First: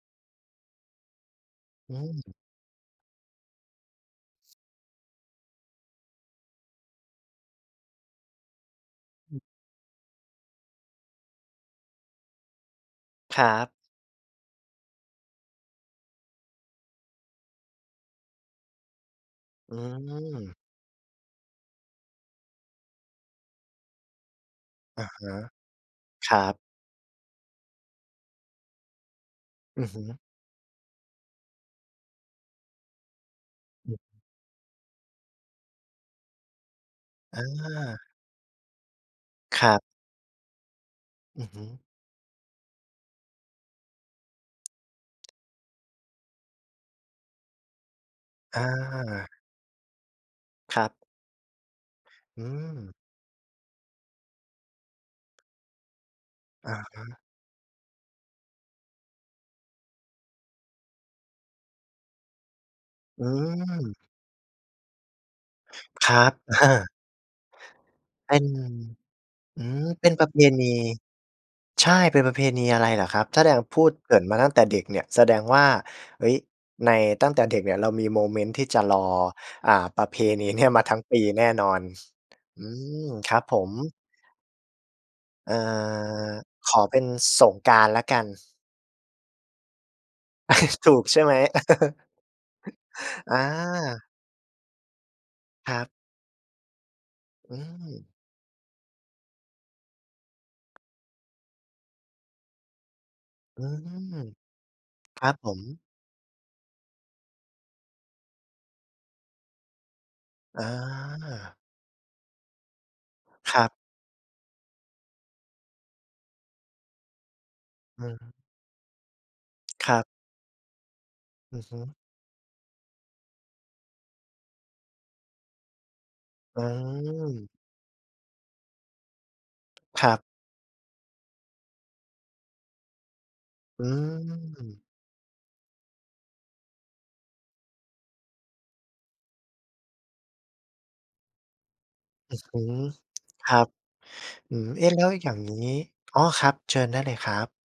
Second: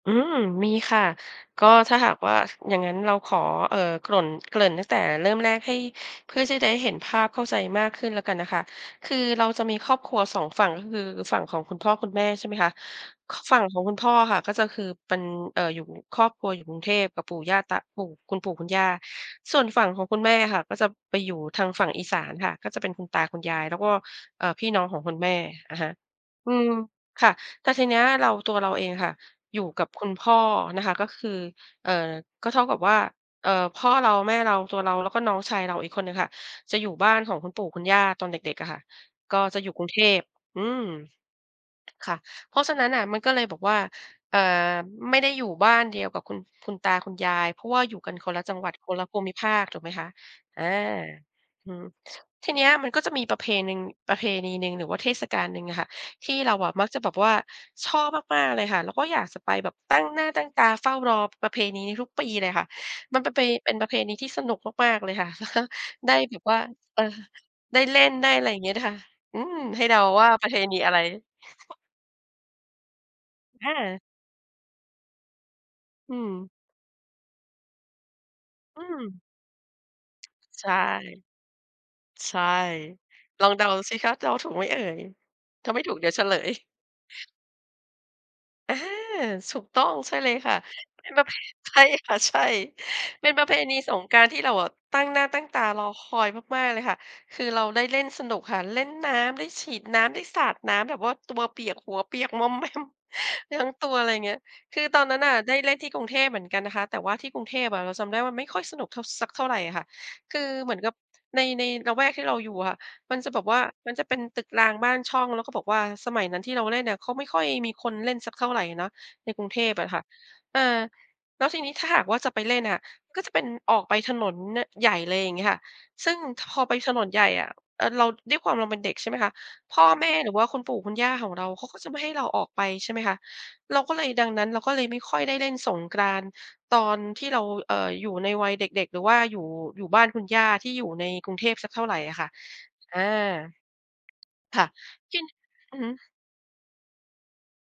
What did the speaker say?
อืม มีค่ะ ก็อถ้าหากวืม ่า อย่างงั้นเราขอ เอ่อ กร่น เกริ่นตั้งแต่เริ่มแรกให้ เพื่อที่จะได้เห็นภาพเข้าใจมากขึ้นแล้วกันนะคะ คืออเืม ราจะมีครอบครัว 2 ฝั่งก็คือ ฝั่งของคุณพ่อคุณแม่ใช่ไหมคะ ค ครัฝั่งบ ของคุณพ่ออะค่ะ ก็จะ คือเป็น เอ่อ อยู่ ครอบครัวอยู่กรุงเทพกับปู่ย่าตา ปู่ คุณปู่คุณย่า ส่วนอืฝั่งของคุณแม่อม ะค่ะ ก็จะไปอยู่ทางฝั่งอีสานค่ะ ก็จะเป็นคุณตาคุณยาย แล้วก็ เอ่อ พี่น้องขอองะคุณฮแมะ ่ อะฮะ ครัอืบ ม ค่ะ แต่ทีเนี้ยเรา ตัวเราเองอะค่ะ อยู่อืกัอบฮคุึ ณพ่อนะคะ ก็คือ เอ่อ ก็เท่ากับว่า เอ่อ พอ่อืม เรา แม่เรา ตัวเรา แล้วก็น้องชายเราอีกคนหนึ่งค่ะ จะอยู่บ้านของอคุณปู่คุณย่า า ตอนเด็ก ๆ อะค่ะ ก็จะคอยรู่ักบ รุงเทพ อืม อือฮึ ค่ะ เพราะฉะนั้นน่ะมันก็เลยแบบว่า เอ่อ ไม่ได้อยู่บ้านเดียวกับคุณ คุณตาคุณยาย เพราะว่าอยู่กันคนละจัองหวัด คนละภูา มิภาค ถูกไหมคะ อา ครับ อืม อืทีเนี้ยมันม ก็จะมีประเพหนึ่ง ประเพณีหนึ่งหรือว่าเทศกาลหนึ่งอะค่ะ ที่เราออะะมักจฮะแบะ บว่า ชอบมาก ๆ เลยค่ะ แล้วก็อยากจะไป แบบตั้งหน้าตั้งตาเฝ้ารอประเพณีนี้ทุกปีเลยค่ะ มัอนืปะเป เป็นประเม พณีที่สนุกมาก ๆ เลยค่ะ คได้รับ แบบวอ่า า เออ ได้เล่น ได้เป็อะน ไรอย่างเงี้ยค่ะ อืม อืให้ม เดาเป็นปวร่าะเพประเพณี ณีอะไร ใช่ เป็นประเพณีอะไรเหรอครับ แสดง อพูดา เกริ่นมาตั้งแต่เด็กเนี่ย แสดงว่า อืเฮ้ม ย ใน ตั้งแต่เด็กเนี่ย เรามีโมเมนต์ที่จอะืรอ ม อ่า ประเพณีเนีใ่ชย่ มาทั้งปีแน่นอน ใช่ อืม ครับลองผเดาสม ิคะ เดาถูกไหมเอ่ย อถ้าไม่ถูกเดี๋ยวเฉา ลย ขอเป็นสงกรานต์แล้วกัน อา ถูกต้อง ใช่เลยค่ะ ถูกเป็นใชป่ระไเภ หม? ใช่ค่ะ ใช่ เป็อนประเพณีสา งกรานต์ ที่เราอะตั้งหน้าตั้งตาครรัอบ คอยมาก ๆ เลยค่ะ คืออืเราได้เล่ม นสนุกค่ะ เล่นน้ำ ได้ฉีดน้ำ ได้สาดน้ำ แบบว่าตัวเปียก หัวเปียก มอม แมม อืทั้งตัว อะไรม เงี้ย คือตอนนั้คนรนั่ะบผได้ม เล่นที่กรุงเทพเหมือนกันนะคะ แต่ว่าที่กรุงเทพอะเราจำได้ว่ามันไม่ค่อยสนุกเท่า สักเท่าไรอะค่ะ คืออเหมือนกับใน า ในละแวกที่เราอยู่อะมันจะแบบคว่า รับ มันจะเป็นตึกรางบ้านช่อง แล้วก็บอกว่าสมัยนั้นที่เราเล่นอะเขาไม่ค่อยมีคนอเล่นสืม ักเท่าไรเนาะในกรุงเทพอคะรคั่ะ บ อ่า แล้วอทืีอนีฮ้ึ ถ้าหากว่าจะไปเล่นอะ ก็เป็น ออกไปถนน น ใหญ่เลย อย่างเงี้ยค่ะ ซึ่ง ค พออืไปถนนใหญ่อม ะ เอ่อ เรา ด้วยความเราเป็นเด็กใช่ไหมคะ พ่อคแมร่ับ หรือว่าคุณปู่คุณย่าของเราเขาก็จะไม่ให้เราออกไป ใช่ไหมคะ เราอืก็เลย ดังนั้นเราก็เลม ยไม่ค่อยได้เล่นสงกรานต์ตอนที่เรา เอ่อ อยู่ในวัยเด็ก ๆ หรือว่าอยู่ อยู่บ้านคุณย่าที่อยู่ในกรุงเทพสักเท่าไรอะค่ะ อือฮึ อา ครับ อืค่ะ ม เอ๊ะ แล้วทีอนยี่้ างนอืี้ อฮึ อ๋อ ครับ เชิญได้เลยครับ